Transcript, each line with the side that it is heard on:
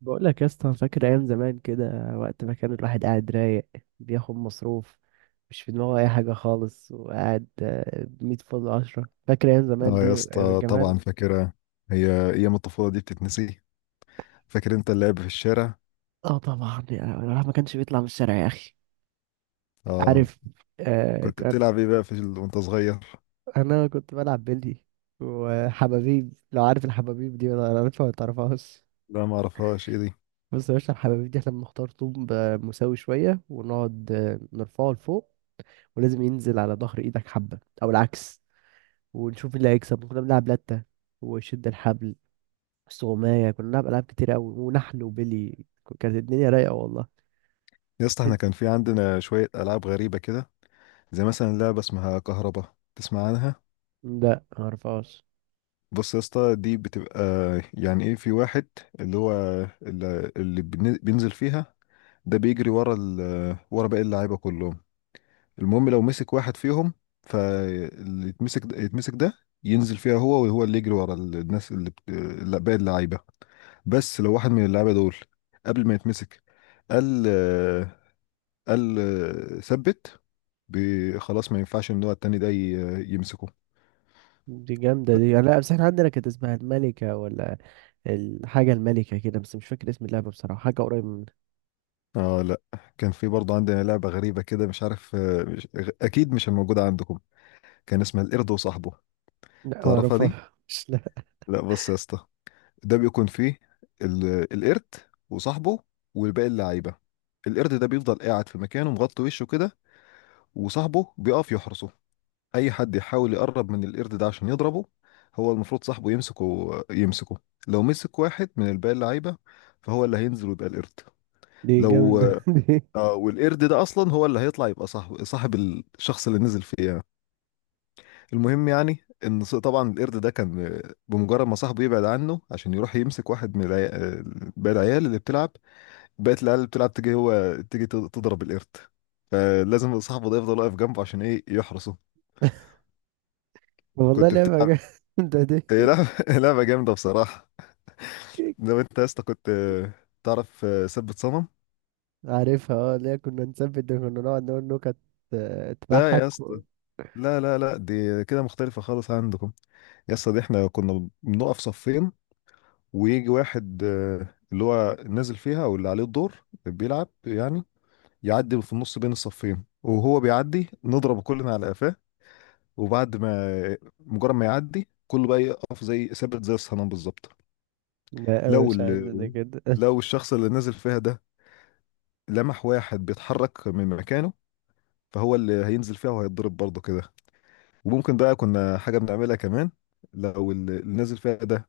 right: بقول لك يا اسطى، أنا فاكر ايام زمان كده، وقت ما كان الواحد قاعد رايق، بياخد مصروف، مش في دماغه اي حاجه خالص، وقاعد مية فل عشرة. فاكر ايام زمان
left: اه،
right: دي،
left: يا
right: ايام
left: اسطى،
right: الجمال.
left: طبعا فاكرها. هي ايام الطفولة دي بتتنسي. فاكر انت اللعب في الشارع؟
right: اه طبعا يعني الواحد ما كانش بيطلع من الشارع يا اخي.
left: اه.
right: عارف.
left: كنت
right: كان.
left: بتلعب ايه بقى وانت صغير؟
right: انا كنت بلعب بلي وحبابيب. لو عارف الحبابيب دي ولا عارفها ولا تعرفهاش؟
left: لا، ما اعرفهاش. ايه دي؟
right: بص يا باشا، الحبابيب دي احنا بنختار طوب مساوي شويه، ونقعد نرفعه لفوق، ولازم ينزل على ظهر ايدك حبه او العكس، ونشوف اللي هيكسب. كنا بنلعب لتة وشد الحبل، استغماية، كنا بنلعب ألعاب كتير أوي، ونحل وبيلي. كانت الدنيا رايقة والله.
left: يا اسطى، احنا
right: انت.
left: كان في عندنا شوية العاب غريبة كده، زي مثلا لعبة اسمها كهربا، تسمع عنها؟
right: لا معرفهاش.
left: بص يا اسطى، دي بتبقى، يعني ايه، في واحد، اللي هو، اللي بينزل فيها، ده بيجري ورا باقي اللعيبة كلهم. المهم لو مسك واحد فيهم، فاللي يتمسك ده ينزل فيها، هو وهو اللي يجري ورا الناس، اللي بت... لا، باقي اللعيبه. بس لو واحد من اللعيبه دول قبل ما يتمسك، قال آه، قال آه، ثبت، خلاص ما ينفعش ان هو التاني ده يمسكه.
right: دي جامدة دي. لا بس احنا عندنا كانت اسمها الملكة، ولا الحاجة الملكة كده، بس مش فاكر اسم اللعبة بصراحة، حاجة قريبة من.
left: اه، لا. كان في برضه عندنا لعبة غريبة كده، مش عارف، آه، مش... غ- اكيد مش موجودة عندكم. كان اسمها القرد وصاحبه.
right: لا
left: تعرفها دي؟
right: معرفهاش. لا.
left: لا، بص يا اسطى، ده بيكون فيه القرد، وصاحبه، والباقي اللعيبة. القرد ده بيفضل قاعد في مكانه، مغطي وشه كده، وصاحبه بيقف يحرسه. أي حد يحاول يقرب من القرد ده عشان يضربه، هو المفروض صاحبه يمسكه. لو مسك واحد من الباقي اللعيبة، فهو اللي هينزل ويبقى القرد.
right: دي
left: لو
right: جامدة دي.
left: آه، والقرد ده أصلا هو اللي هيطلع يبقى صاحب الشخص اللي نزل فيه يعني. المهم يعني ان طبعا القرد ده كان، بمجرد ما صاحبه يبعد عنه عشان يروح يمسك واحد من العيال، باقي العيال اللي بتلعب، بقت العيال اللي بتلعب تيجي، تضرب القرد، فلازم صاحبه ده يفضل واقف جنبه عشان ايه يحرسه.
right: والله
left: كنت
right: لعبة
left: بتلعب.
right: جامدة
left: هي
right: دي.
left: لعبة لعبة جامدة بصراحة. لو انت يا اسطى كنت تعرف ثبت صنم.
right: عارفها. اه اللي هي كنا نثبت ده، كنا نقعد نقول نكت،
left: لا يا
right: تضحك
left: اسطى، لا لا لا، دي كده مختلفة خالص عندكم. يا اسطى، دي احنا كنا بنقف صفين، ويجي واحد، اللي هو نازل فيها او اللي عليه الدور بيلعب يعني، يعدي في النص بين الصفين، وهو بيعدي نضرب كلنا على قفاه، وبعد ما مجرد ما يعدي كله بقى يقف زي ثابت زي الصنم بالظبط.
right: لا،
left: لو
right: مش عندنا
left: ال...
right: كده.
left: لو الشخص اللي نازل فيها ده لمح واحد بيتحرك من مكانه، فهو اللي هينزل فيها وهيتضرب برضه كده. وممكن بقى كنا حاجة بنعملها كمان، لو اللي نازل فيها ده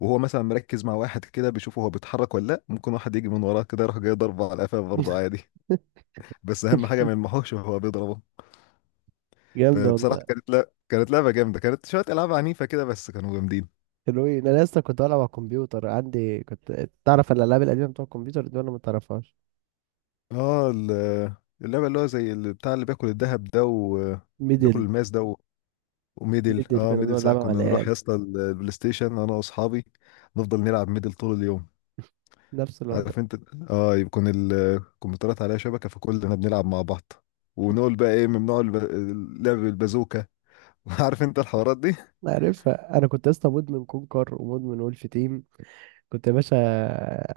left: وهو مثلا مركز مع واحد كده بيشوفه هو بيتحرك ولا لا، ممكن واحد يجي من وراه كده يروح جاي ضربه على قفاه برضه عادي، بس اهم حاجه ما يلمحوش وهو بيضربه.
right: جامد
left: فبصراحه،
right: والله.
left: كانت لا كانت لعبه جامده، كانت شويه العاب عنيفه كده بس كانوا جامدين.
right: الوي، انا لسه كنت بلعب على الكمبيوتر عندي. كنت تعرف الالعاب القديمه بتوع الكمبيوتر دي ولا ما تعرفش؟
left: اه، اللعبه اللي هو زي بتاع اللي بياكل الذهب ده وبياكل
right: ميدل.
left: الماس ده وميدل. اه
right: كنا
left: ميدل
right: بنقعد
left: ساعة
right: نلعبها مع
left: كنا نروح
right: العيال،
left: يا اسطى البلاي ستيشن انا واصحابي، نفضل نلعب ميدل طول اليوم.
right: نفس الوضع.
left: عارف انت. اه، يكون الكمبيوترات عليها شبكه، فكلنا بنلعب مع بعض، ونقول بقى ايه ممنوع لعب البازوكه. عارف انت الحوارات دي.
right: أنا عارفها، انا كنت لسه مدمن كونكر ومدمن ولف تيم، كنت يا باشا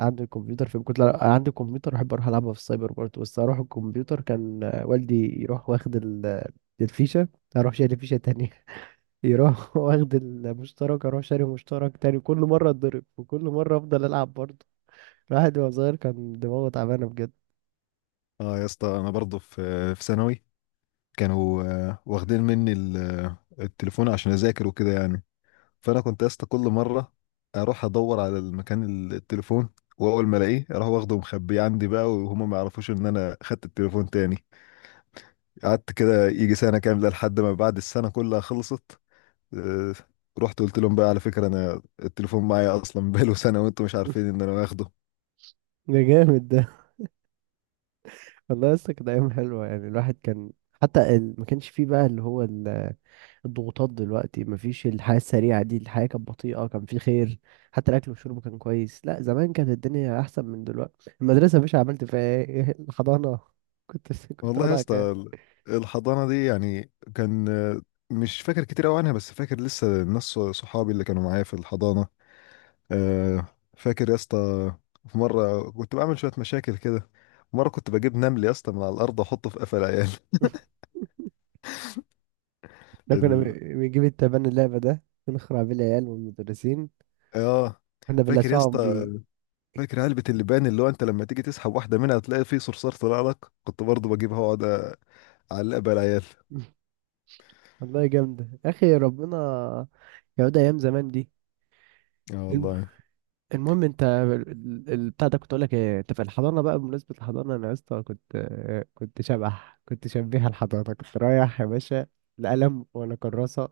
right: عندي الكمبيوتر في. كنت لا- عندي الكمبيوتر احب اروح العبها في السايبر برضه، بس اروح الكمبيوتر كان والدي يروح واخد الفيشه، اروح شاري فيشه تانية. يروح واخد المشترك، اروح شاري مشترك تاني. كل مره اتضرب، وكل مره افضل العب برضه. الواحد وهو صغير كان دماغه تعبانة بجد.
left: اه يا اسطى، انا برضه في ثانوي كانوا، واخدين مني التليفون عشان اذاكر وكده يعني. فانا كنت يا اسطى كل مره اروح ادور على المكان التليفون، واول ما الاقيه اروح واخده ومخبيه عندي بقى، وهم ما يعرفوش ان انا خدت التليفون تاني. قعدت كده يجي سنه كامله، لحد ما بعد السنه كلها خلصت، آه، رحت قلت لهم بقى على فكرة انا التليفون معايا اصلا بقاله سنة وانتم مش عارفين ان انا واخده.
right: ده جامد ده. والله لسه كانت أيام حلوة يعني. الواحد كان حتى ما كانش فيه بقى اللي هو الضغوطات دلوقتي، ما فيش الحياة السريعة دي، الحياة كانت بطيئة، كان فيه خير. حتى الأكل والشرب كان كويس. لا، زمان كانت الدنيا أحسن من دلوقتي. المدرسة مش عملت فيها إيه؟ الحضانة. كنت
left: والله يا
right: وضعك
left: اسطى،
right: إيه؟
left: الحضانة دي يعني كان، مش فاكر كتير قوي عنها، بس فاكر لسه الناس، صحابي اللي كانوا معايا في الحضانة. آه، فاكر يا اسطى، في مرة كنت بعمل شوية مشاكل كده، مرة كنت بجيب نمل يا اسطى من على الأرض وأحطه في قفا العيال.
right: احنا كنا
left: ال...
right: بنجيب التبني اللعبة ده، ونخرع بيه العيال والمدرسين،
left: آه
right: كنا
left: فاكر يا
right: بنلسعهم
left: اسطى،
right: بيه.
left: فاكر علبة اللبان اللي هو أنت لما تيجي تسحب واحدة منها تلاقي فيه صرصار طلع لك، كنت برضه بجيبها وأقعد علق بقى العيال.
right: والله جامدة يا أخي. ربنا يعود أيام زمان دي.
left: اه
right: الم-
left: والله.
right: المهم أنت بتاع ده، كنت أقول لك إيه؟ أنت في الحضانة بقى، بمناسبة الحضانة أنا يا اسطى كنت شبح، كنت شبيه الحضانة، كنت رايح يا باشا القلم وأنا كراسة،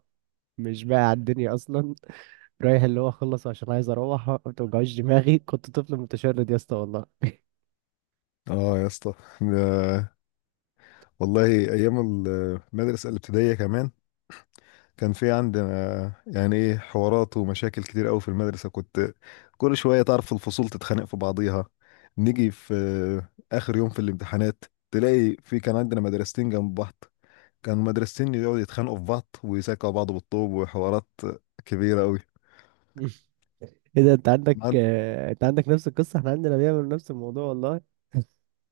right: مش بقى على الدنيا أصلا. رايح اللي هو أخلص عشان عايز أروح، ما توجعوش دماغي. كنت طفل متشرد يا اسطى والله.
left: اه يا اسطى، ده- والله ايام المدرسه الابتدائيه كمان، كان في عندنا، يعني ايه، حوارات ومشاكل كتير قوي في المدرسه، كنت كل شويه، تعرف، الفصول تتخانق في بعضيها. نيجي في اخر يوم في الامتحانات، تلاقي في، كان عندنا مدرستين جنب بعض، كانوا مدرستين يقعدوا يتخانقوا في بعض ويساكوا بعض بالطوب وحوارات كبيره قوي.
right: إيه ده، أنت عندك
left: عن-
right: آه، أنت عندك نفس القصة، إحنا عندنا بيعملوا نفس الموضوع والله،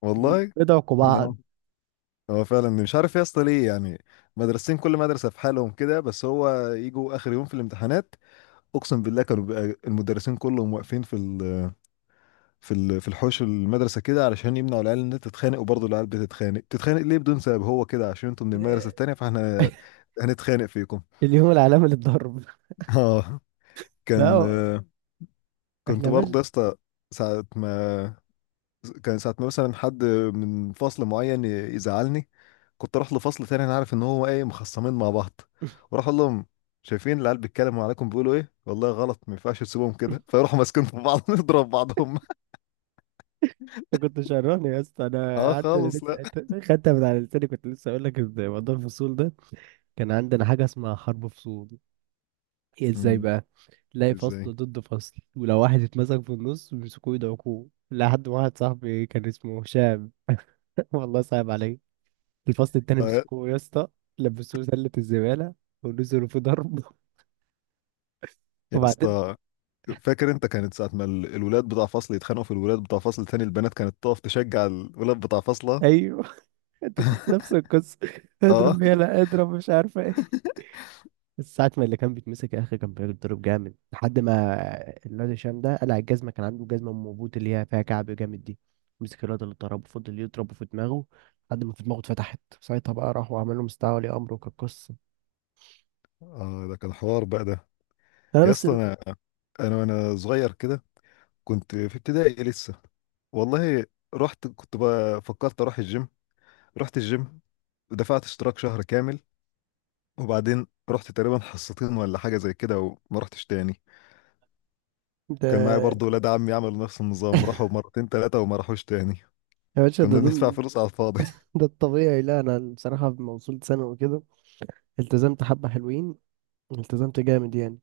left: والله.
right: بندعكوا بعض.
left: هو فعلا مش عارف يا اسطى ليه يعني، مدرستين كل مدرسة في حالهم كده، بس هو يجوا آخر يوم في الامتحانات، أقسم بالله كانوا بيبقى المدرسين كلهم واقفين في الحوش المدرسة كده علشان يمنعوا العيال إنها تتخانق، وبرضه العيال بتتخانق ليه بدون سبب، هو كده عشان انتوا من المدرسة التانية، فاحنا هنتخانق فيكم.
right: اليوم العالمي للضرب.
left: اه.
right: لا
left: كان،
right: هو-
left: كنت
right: احنا بس.
left: برضه يا اسطى، ساعة ما كان ساعة ما مثلا حد من فصل معين يزعلني، كنت اروح لفصل تاني، انا عارف ان هو ايه مخصمين مع بعض، واروح اقول لهم شايفين العيال بيتكلموا عليكم بيقولوا ايه، والله غلط ما ينفعش تسيبوهم كده، فيروحوا ماسكين في بعض نضرب بعضهم.
right: انت كنت شراني يا اسطى،
left: اه،
right: انا عندنا
left: خالص،
right: لسه
left: لا.
right: انت خدتها من على لساني، كنت لسه اقول لك إن موضوع الفصول ده، كان عندنا حاجه اسمها حرب فصول. هي ازاي
left: مم.
right: بقى؟ تلاقي
left: ازاي؟
right: فصل ضد فصل، ولو واحد اتمسك في النص بيمسكوه يدعكوه، لحد ما واحد صاحبي كان اسمه هشام. والله صعب عليه، الفصل التاني
left: آه يا
right: مسكوه يا اسطى، لبسوه سله الزباله ونزلوا في ضرب.
left: يا
right: وبعدين.
left: اسطى، فاكر انت كانت ساعة ما الولاد بتاع فصل يتخانقوا في الولاد بتاع فصل تاني، البنات كانت تقف تشجع الولاد بتاع فصلها.
right: ايوه. انتوا كنتوا نفس القصه،
left: اه.
right: اضرب يلا اضرب، مش عارفه إيه. ساعة ما اللي كان بيتمسك يا اخي كان بيتضرب جامد، لحد ما الواد هشام ده قلع الجزمة، كان عنده جزمة ام بوت اللي هي فيها كعب جامد دي، مسك الواد اللي ضربه فضل يضربه في دماغه لحد ما في دماغه اتفتحت. ساعتها بقى راح وعمل له مستدعى ولي امر، وكانت قصة.
left: اه، ده كان حوار بقى ده.
right: انا
left: يا
right: بس
left: اسطى، انا وانا صغير كده، كنت في ابتدائي لسه، والله رحت، كنت بقى فكرت اروح الجيم، رحت الجيم، ودفعت اشتراك شهر كامل، وبعدين رحت تقريبا حصتين ولا حاجة زي كده وما رحتش تاني. كان معايا
right: ده.
left: برضه ولاد عمي عملوا نفس النظام، راحوا مرتين تلاتة وما راحوش تاني.
right: يا باشا
left: كنا بندفع فلوس على الفاضي.
right: ده الطبيعي. لا انا بصراحة لما وصلت ثانوي وكده، التزمت حبة حلوين، التزمت جامد يعني،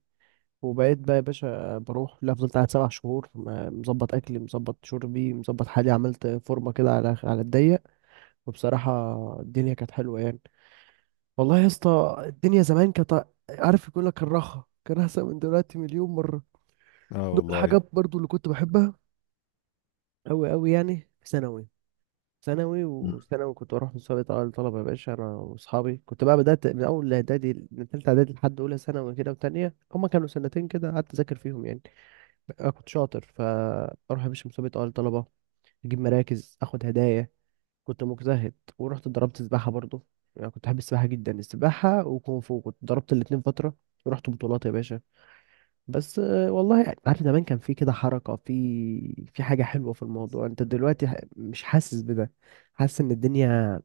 right: وبقيت بقى يا باشا بروح. لا فضلت قاعد سبع شهور، مظبط اكلي، مظبط شربي، مظبط حالي، عملت فورمه كده على الضيق. وبصراحة الدنيا كانت حلوة يعني. والله يا اسطى الدنيا زمان كانت، عارف يقول لك، الرخا كان أحسن من دلوقتي مليون مرة. من
left: اه
right: ضمن
left: والله.
right: الحاجات برضو اللي كنت بحبها أوي أوي يعني في ثانوي، ثانوي
left: مم.
right: وثانوي كنت بروح مسابقة أوائل الطلبة يا باشا أنا وأصحابي. كنت بقى بدأت من أول إعدادي، من تالتة إعدادي لحد أولى ثانوي كده وتانية، هما كانوا سنتين كده قعدت أذاكر فيهم يعني. أنا كنت شاطر، فأروح يا باشا مسابقة أوائل الطلبة، أجيب مراكز، أخد هدايا، كنت مجتهد. ورحت ضربت سباحة برضو، يعني كنت بحب السباحة جدا. السباحة وكونغ فو، كنت ضربت الاتنين فترة، ورحت بطولات يا باشا. بس والله يعني عارف، زمان كان في كده حركة، في حاجة حلوة في الموضوع. انت دلوقتي مش حاسس بده، حاسس ان الدنيا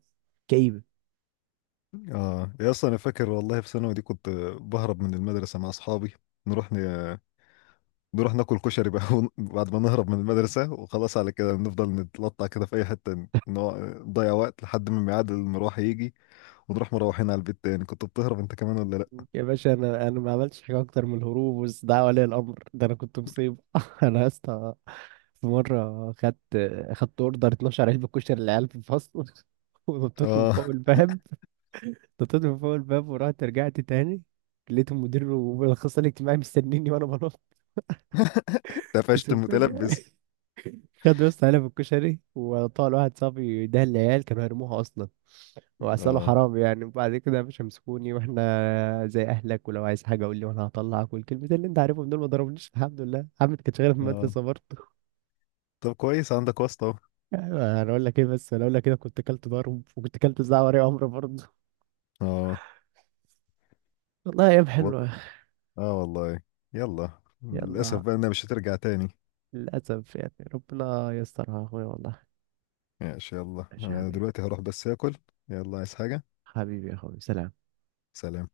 right: كئيبة.
left: اه يا، اصلا انا فاكر والله في ثانوي دي كنت بهرب من المدرسة مع اصحابي، نروح ن... نروح ناكل كشري بقى، بعد ما نهرب من المدرسة وخلاص على كده نفضل نتلطع كده في أي حتة، نضيع وقت لحد ما ميعاد المروح يجي، ونروح مروحين على البيت تاني. كنت بتهرب انت كمان ولا لا؟
right: يا باشا انا ما عملتش حاجة اكتر من الهروب، بس ده ولي الامر ده انا كنت مصيب. انا يا اسطى في مرة خدت، اوردر 12 علبة كشري للعيال في الفصل. ونطيت من
left: اه.
right: فوق الباب، ورحت رجعت تاني، لقيت المدير والاخصائي الاجتماعي مستنيني وانا بنط.
left: اتقفشت
right: يسيبوني،
left: متلبس.
right: خد بس علب الكشري وطال واحد صاحبي ده، العيال كانوا هيرموها اصلا، وعساله
left: اه.
right: حرام يعني. وبعد كده مش همسكوني، واحنا زي اهلك، ولو عايز حاجه قول لي وانا هطلعك، والكلمتين اللي انت عارفهم دول. ما ضربنيش الحمد لله، عمت كانت شغاله في
left: اه،
right: المدرسه برضه.
left: طب كويس عندك واسطة اهو.
right: أيوة، انا اقول لك ايه، بس انا اقول لك كده، كنت كلت ضرب، وكنت كلت زعوة وري امر برضه.
left: اه
right: والله ايام
left: وال-
right: حلوه.
left: اه والله. يلا، للأسف
right: يلا
left: بقى انها مش هترجع تاني.
right: للاسف يعني، ربنا يسترها يا اخويا والله.
left: ماشي، يلا،
right: ماشي يا
left: انا
right: حبيبي.
left: دلوقتي هروح بس اكل. يلا، عايز حاجة.
right: حبيبي يا اخوي، سلام.
left: سلام.